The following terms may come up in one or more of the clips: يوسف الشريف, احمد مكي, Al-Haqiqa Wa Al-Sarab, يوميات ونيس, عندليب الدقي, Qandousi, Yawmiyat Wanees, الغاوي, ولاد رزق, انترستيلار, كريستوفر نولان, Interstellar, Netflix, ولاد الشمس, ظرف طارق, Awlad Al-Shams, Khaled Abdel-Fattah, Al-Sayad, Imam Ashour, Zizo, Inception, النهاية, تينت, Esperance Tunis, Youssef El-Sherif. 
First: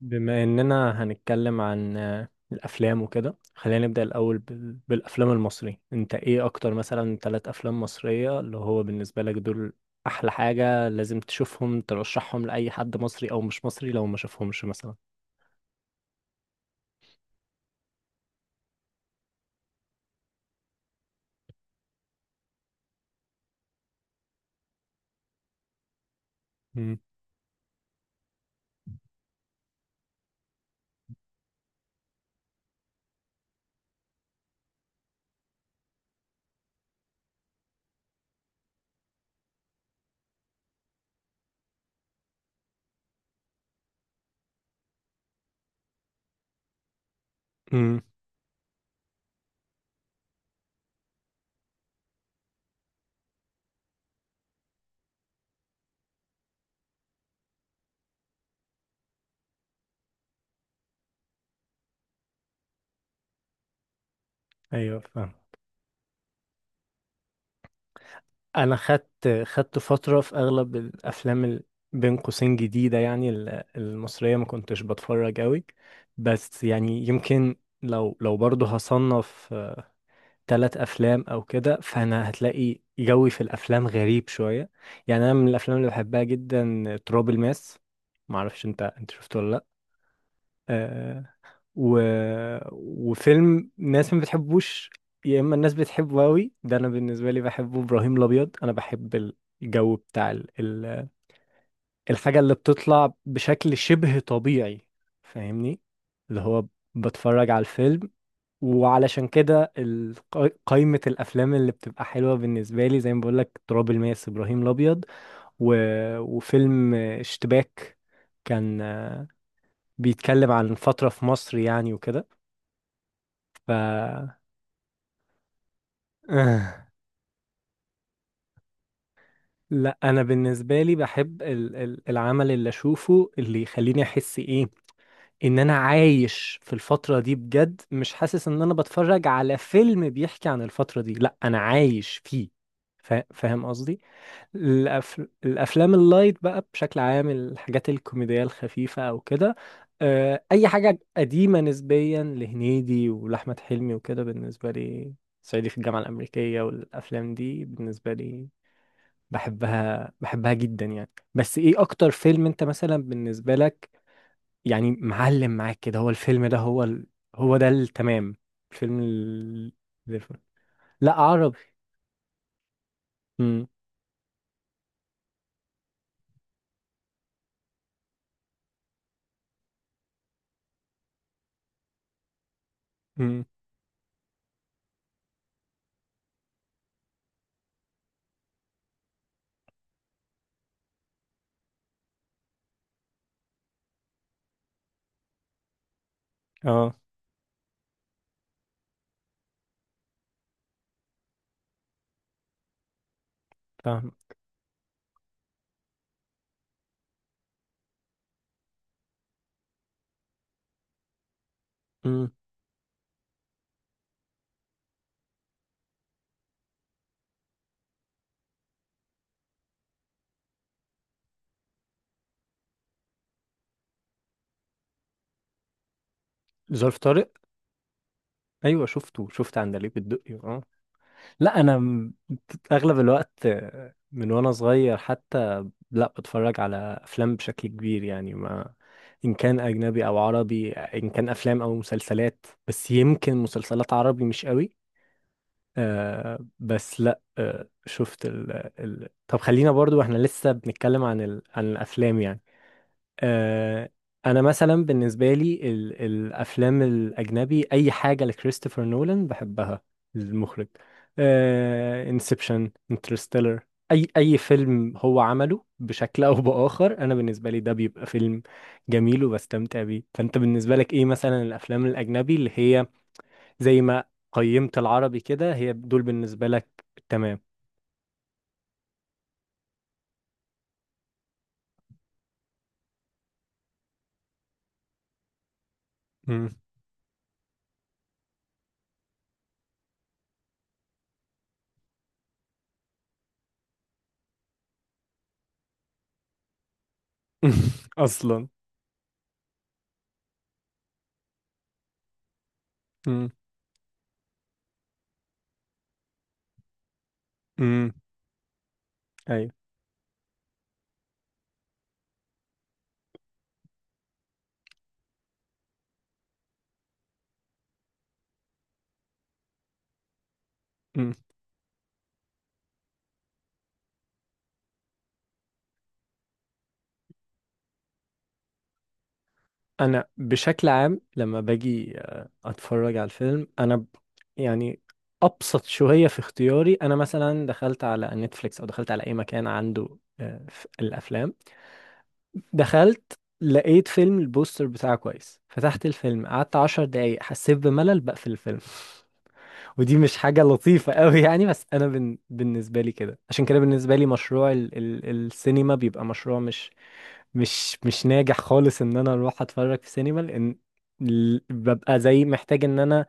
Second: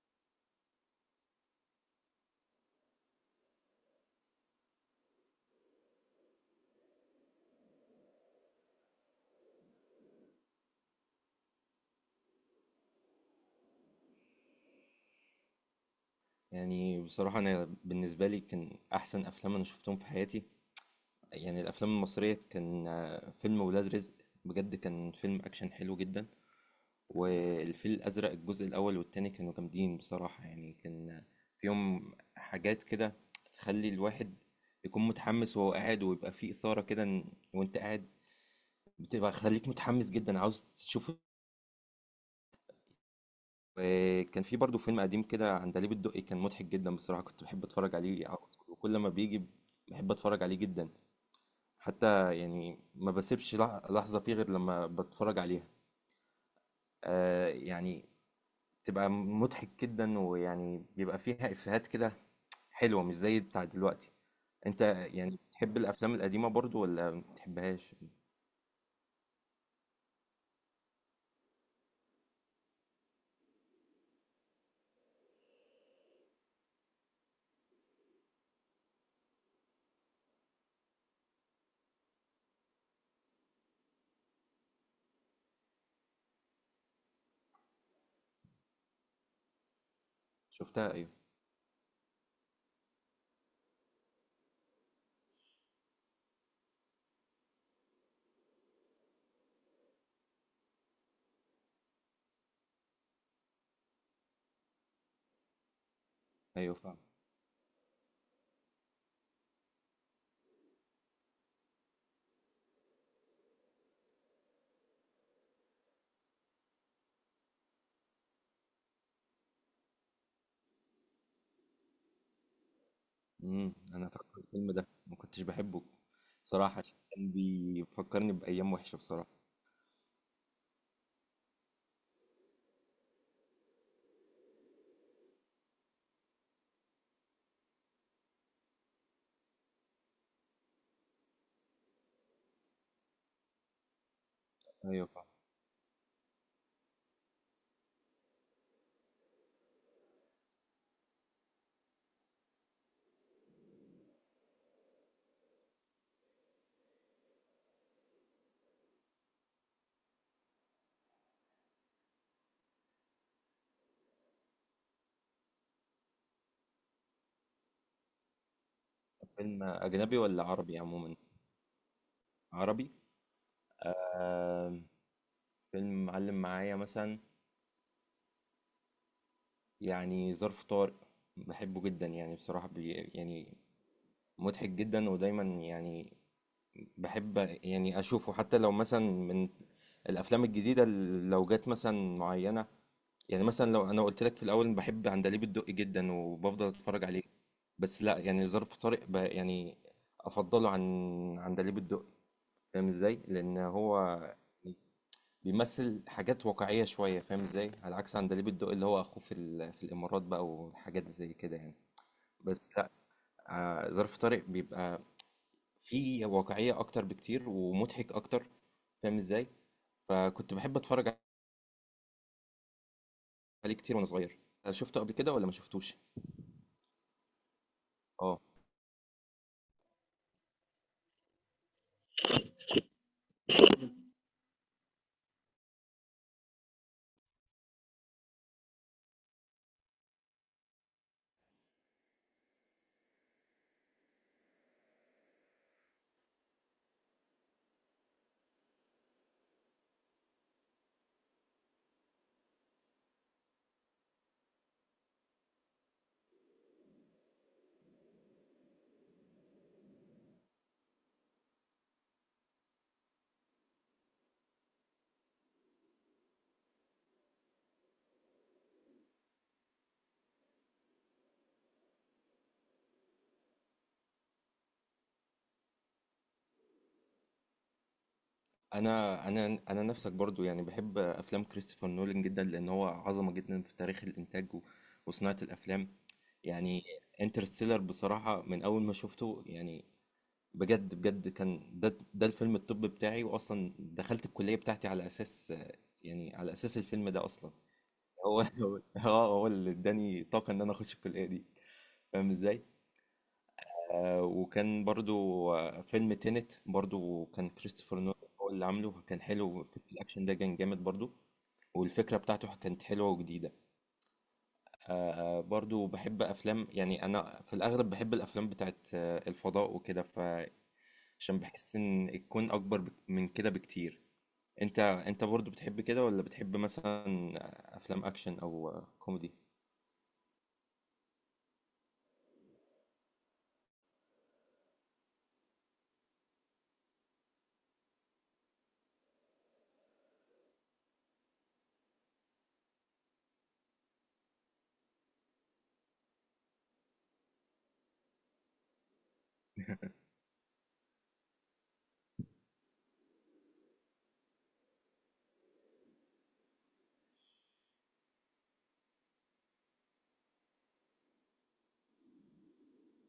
بما اننا هنتكلم عن الافلام وكده خلينا نبدا الاول بالافلام المصريه. انت ايه اكتر مثلا ثلاث افلام مصريه اللي هو بالنسبه لك دول احلى حاجه لازم تشوفهم ترشحهم لاي حد مصري او مش مصري لو ما شافهمش مثلا؟ يعني بصراحة أنا بالنسبة لي كان أحسن أفلام أنا شفتهم في حياتي. يعني الأفلام المصرية كان فيلم ولاد رزق، بجد كان فيلم أكشن حلو جدا. امم. والفيل الأزرق الجزء الأول والتاني كانوا جامدين بصراحة، يعني كان فيهم حاجات كده تخلي الواحد يكون متحمس وهو قاعد ويبقى فيه إثارة كده. وأنت قاعد بتبقى خليك متحمس جدا عاوز تشوف. وكان في برضه فيلم قديم كده، عندليب الدقي، كان مضحك جدا بصراحة، كنت بحب اتفرج امم. عليه على طول وكل ما بيجي بحب اتفرج عليه جدا. حتى يعني ما بسيبش لحظة فيه غير لما بتفرج عليها، آه يعني تبقى مضحك جدا، ويعني بيبقى فيها إفيهات كده حلوة مش زي بتاع دلوقتي. انت ايوه، فاهم. يعني بتحب الافلام القديمة برضو ولا ما بتحبهاش؟ انا خدت فتره في اغلب الافلام بين قوسين جديده يعني المصريه ما كنتش بتفرج قوي، بس يعني يمكن لو برضه هصنف ثلاث افلام او كده، فانا هتلاقي جوي في الافلام غريب شويه. يعني انا من الافلام اللي بحبها جدا تراب الماس. ما اعرفش انت شفته ولا لا؟ شفتها ايوه. آه. و... وفيلم ناس ما بتحبوش يا اما الناس بتحبه قوي، ده انا بالنسبه لي بحبه. ابراهيم الابيض انا بحب الجو بتاع الحاجه اللي بتطلع بشكل شبه طبيعي، فاهمني؟ اللي هو ايوه فعلا. بتفرج على الفيلم. وعلشان كده قايمة الأفلام اللي بتبقى حلوة بالنسبة لي، زي ما بقولك، تراب الماس، إبراهيم الأبيض، و... وفيلم اشتباك. كان بيتكلم عن فترة في مصر يعني وكده. ف انا فاكر الفيلم ده ما كنتش بحبه صراحة، آه، كان بيفكرني بأيام وحشة بصراحة. لا أنا بالنسبة لي بحب العمل اللي أشوفه اللي يخليني أحس إيه، إن أنا عايش في الفترة دي بجد. مش حاسس إن أنا بتفرج على فيلم بيحكي عن الفترة دي، لا أنا عايش فيه. فاهم قصدي؟ ايوه فاهم. الافلام اللايت بقى بشكل عام، الحاجات الكوميديه الخفيفه او كده، اي حاجه قديمه نسبيا لهنيدي ولاحمد حلمي وكده بالنسبه لي، صعيدي في الجامعه الامريكيه، والافلام دي بالنسبه لي بحبها جدا يعني. بس ايه اكتر فيلم انت مثلا بالنسبه لك يعني معلم معاك كده، هو الفيلم ده هو هو ده التمام، الفيلم فيلم اجنبي ولا عربي لا، عموما؟ عربي. عربي. امم. آه، فيلم معلم معايا مثلا يعني ظرف طارق، بحبه جدا يعني بصراحة، بي امم. يعني مضحك جدا، ودايما يعني بحب يعني اشوفه، حتى لو مثلا من الافلام الجديدة، لو جت مثلا معينة. يعني مثلا لو انا قلت لك في الاول بحب عندليب الدقي جدا وبفضل اه، اتفرج عليه، بس لا يعني ظرف طارق يعني افضله عن عندليب الدقي، فاهم ازاي؟ لان هو فاهم. بيمثل حاجات واقعية شوية، فاهم ازاي، على عكس عندليب الدقي اللي هو اخوه في في الامارات بقى، وحاجات زي كده يعني. امم. بس لا، ظرف طارق بيبقى فيه واقعية اكتر بكتير ومضحك اكتر، فاهم ازاي؟ فكنت بحب اتفرج عليه كتير وانا صغير. شفته قبل كده ولا ما شفتوش؟ ظرف طارق؟ اه. ايوه شفته. شفت عندليب الدقي اه. لا انا اغلب الوقت من وانا صغير حتى لا بتفرج على افلام بشكل كبير يعني، ما ان كان اجنبي او عربي، ان كان افلام او مسلسلات، بس يمكن مسلسلات عربي مش قوي. آه بس لا، آه شفت ال ال طب خلينا برضو احنا لسه بنتكلم عن عن الافلام يعني. آه، انا مثلا بالنسبه لي الافلام الاجنبي اي حاجه لكريستوفر نولان بحبها، المخرج، انسبشن، انترستيلر، اي فيلم هو عمله بشكل او باخر انا بالنسبه لي ده بيبقى فيلم جميل وبستمتع بيه. فانت بالنسبه لك ايه مثلا الافلام الاجنبي اللي هي زي ما قيمت العربي كده، هي دول بالنسبه لك تمام؟ انا نفسك برضو، يعني بحب افلام كريستوفر نولان جدا، لان هو عظمه جدا في تاريخ الانتاج وصناعه الافلام. مم. يعني انترستيلر بصراحه من اول ما شفته، يعني بجد بجد كان ده الفيلم الطب بتاعي، واصلا دخلت الكليه بتاعتي على اساس يعني على اساس الفيلم ده اصلا. هو اصلا. هو هو اللي اداني طاقه ان انا اخش الكليه دي، فاهم ازاي؟ مم. وكان برضو فيلم تينت برضو كان مم. كريستوفر نولان هو اللي عامله، كان حلو الأكشن ده، كان جامد برضو، والفكرة بتاعته كانت حلوة وجديدة. برضو بحب أفلام، يعني أنا في الأغلب بحب الأفلام بتاعت الفضاء وكده، فعشان ايوه. بحس إن الكون أكبر من كده بكتير. أنت برضو بتحب كده، ولا بتحب مثلا أفلام أكشن أو كوميدي؟ انا بشكل عام لما باجي اتفرج على الفيلم انا يعني ابسط شويه في اختياري. انا مثلا دخلت على نتفليكس او دخلت على اي مكان عنده الافلام، دخلت لقيت فيلم البوستر بتاعه كويس، فتحت الفيلم قعدت 10 دقايق حسيت بملل، بقفل الفيلم. ودي مش حاجه لطيفه قوي يعني، بس انا بالنسبه لي كده. عشان كده بالنسبه لي مشروع ال السينما بيبقى مشروع مش ناجح خالص، ان انا اروح اتفرج في سينما، لان ببقى زي محتاج ان انا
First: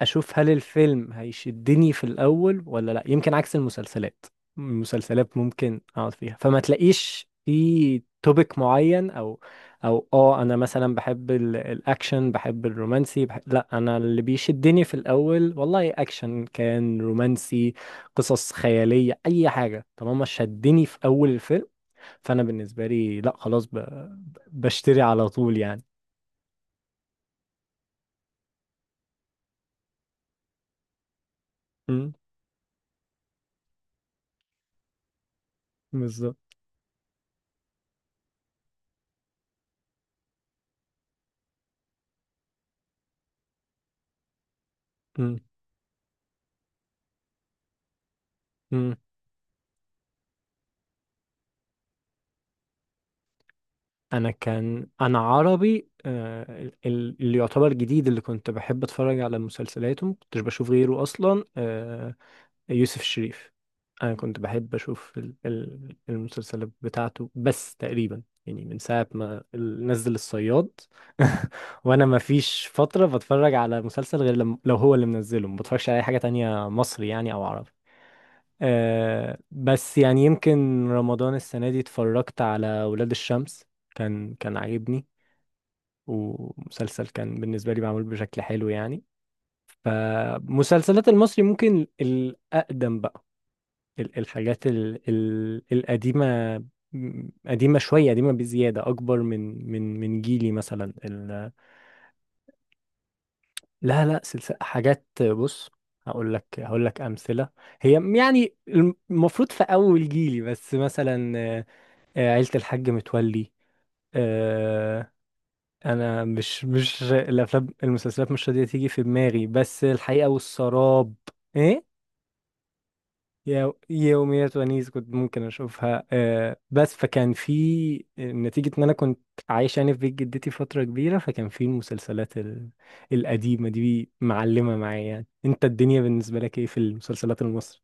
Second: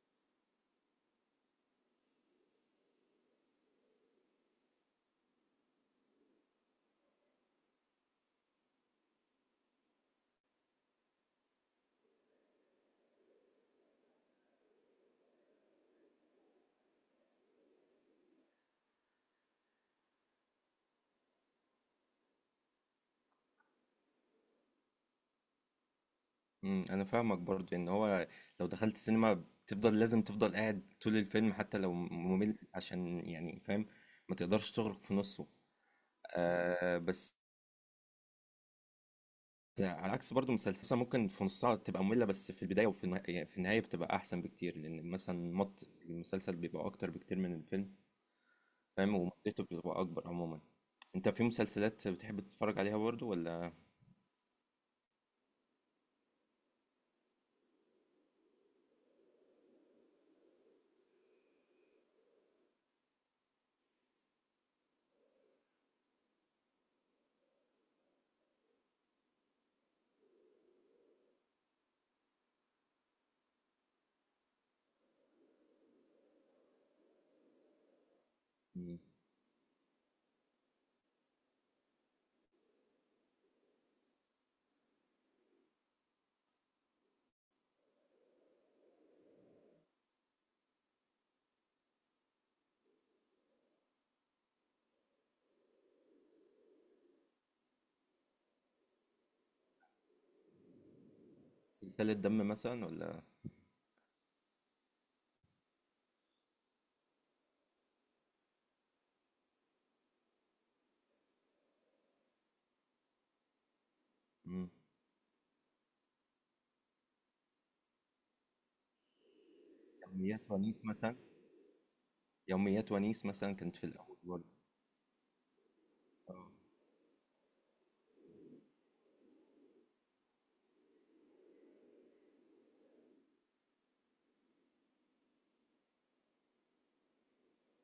اشوف هل الفيلم هيشدني في الاول ولا لا. يمكن عكس المسلسلات، المسلسلات ممكن اقعد فيها فما تلاقيش في توبيك معين، او انا مثلا بحب الاكشن، بحب الرومانسي، بحب، لا انا اللي بيشدني في الاول والله اكشن كان رومانسي قصص خيالية اي حاجة طالما شدني في اول الفيلم، فانا بالنسبه لي لا خلاص بشتري على طول يعني. انا فاهمك، برضو ان هو لو دخلت السينما بتفضل لازم تفضل قاعد طول الفيلم حتى لو امم. ممل، عشان يعني فاهم ما تقدرش تغرق في نصه. بالظبط. آه بس على عكس برضو مسلسل مثلاً، ممكن في نصها تبقى مملة بس في البداية وفي يعني في النهاية بتبقى احسن بكتير، لان امم. مثلا مط المسلسل بيبقى اكتر بكتير من الفيلم، امم. فاهم، ومدته بتبقى اكبر عموما. انت في مسلسلات بتحب تتفرج عليها برضو ولا؟ انا كان انا عربي، اللي يعتبر جديد اللي كنت بحب اتفرج على مسلسلاته ما كنتش بشوف غيره اصلا، يوسف الشريف. انا كنت بحب اشوف المسلسلات بتاعته، بس تقريبا يعني من ساعه ما نزل الصياد وانا ما فيش فتره بتفرج على مسلسل غير لم... لو هو اللي منزله، ما بتفرجش على اي حاجه تانية مصري يعني او عربي. مم. بس يعني يمكن رمضان السنة دي اتفرجت على ولاد الشمس. كان عاجبني ومسلسل كان بالنسبة لي معمول بشكل حلو يعني. فمسلسلات المصري ممكن الأقدم بقى، الحاجات ال القديمة، قديمة شوية، قديمة بزيادة أكبر من جيلي مثلا سلسلة دم مثلا ولا؟ لا لا، سلسلة حاجات، بص هقول لك أمثلة، هي يعني المفروض في أول جيلي بس مثلا، عيلة الحاج متولي، مم. آه، انا مش الافلام، المسلسلات مش راضية تيجي في دماغي، بس الحقيقة يوميات ونيس والسراب. مثلا؟ ايه؟ يوميات ونيس مثلا كانت في الاول برضه. يوميات ونيس كنت ممكن اشوفها آه. بس فكان في نتيجة ان انا كنت عايش يعني في بيت جدتي فترة كبيرة، فكان في المسلسلات القديمة دي معلمة معايا يعني. انت الدنيا بالنسبة لك ايه في المسلسلات المصري؟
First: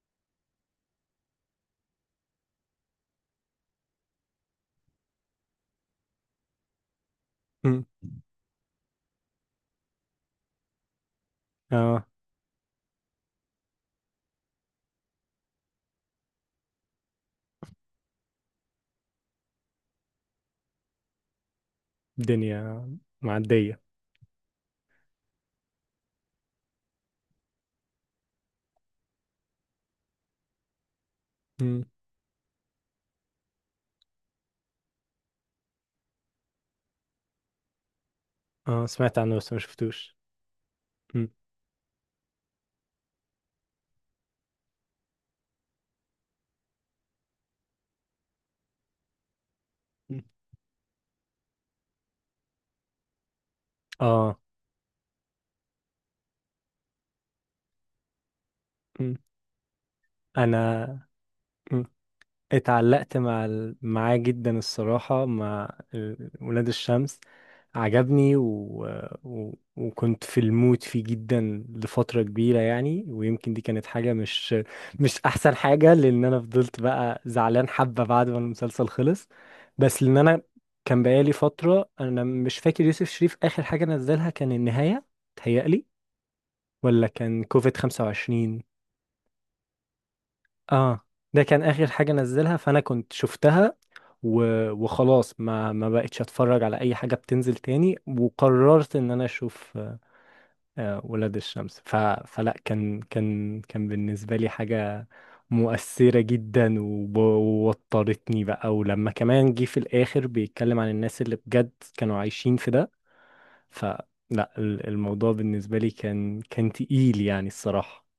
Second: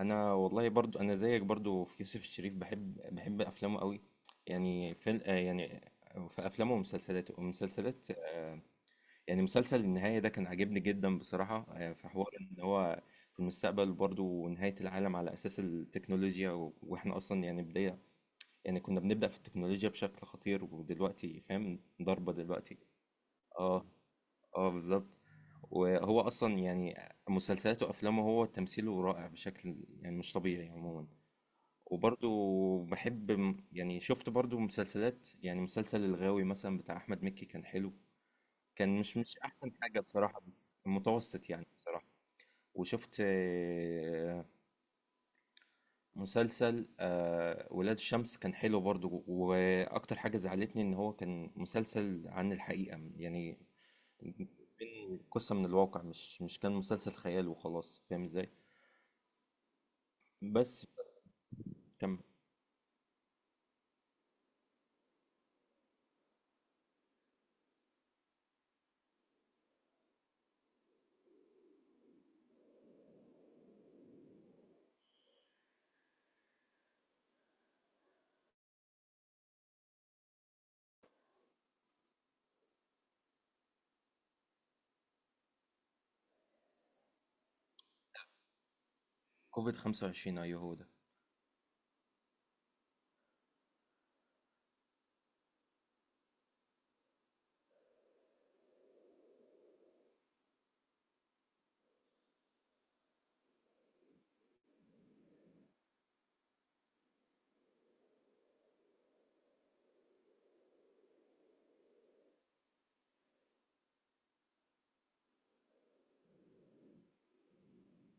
انا والله برضو انا زيك برضو في يوسف الشريف، بحب افلامه قوي. يعني في يعني في افلامه ومسلسلاته مم. ومسلسلات يعني مسلسل النهايه ده كان عاجبني جدا بصراحه. اه، في حوار ان هو في المستقبل برضو ونهايه العالم على اساس التكنولوجيا واحنا اصلا يعني بدايه، يعني كنا بنبدا في التكنولوجيا بشكل خطير ودلوقتي فاهم ضربه دلوقتي. الدنيا معدية. اه. اه بالظبط. وهو اصلا يعني مسلسلاته وافلامه، هو تمثيله رائع بشكل يعني مش طبيعي عموما. مم. وبرضو بحب يعني شفت برضو مسلسلات، يعني مسلسل الغاوي مثلا بتاع احمد مكي كان حلو، اه، كان مش سمعت عنه مش بس ما احسن حاجة شفتوش. بصراحة بس مم. متوسط يعني بصراحة. وشفت مسلسل ولاد الشمس، كان حلو برضو، واكتر حاجة زعلتني ان هو كان مسلسل عن الحقيقة يعني، اه. بين قصة من الواقع، مش كان مسلسل خيال وخلاص، فاهم ازاي؟ م. بس انا. م. كم اتعلقت مع معاه جدا الصراحة، مع ولاد الشمس، عجبني وكنت في المود فيه جدا لفترة كبيرة يعني، ويمكن دي كانت حاجة مش أحسن حاجة لأن أنا فضلت بقى زعلان حبة بعد ما المسلسل خلص. بس لأن أنا كان بقالي فترة أنا مش فاكر يوسف شريف آخر حاجة نزلها كان النهاية، تهيألي، ولا كان كوفيد 25؟ كوفيد 25؟ ايوه هو ده. اه، ده كان اخر حاجه نزلها فانا كنت شفتها وخلاص ما بقتش اتفرج على اي حاجه بتنزل تاني، وقررت ان انا اشوف ولاد الشمس. فلا كان بالنسبه لي حاجه مؤثره جدا، ووترتني بقى، ولما كمان جه في الاخر بيتكلم عن الناس اللي بجد كانوا عايشين في ده، فلا الموضوع بالنسبه لي كان تقيل يعني الصراحه.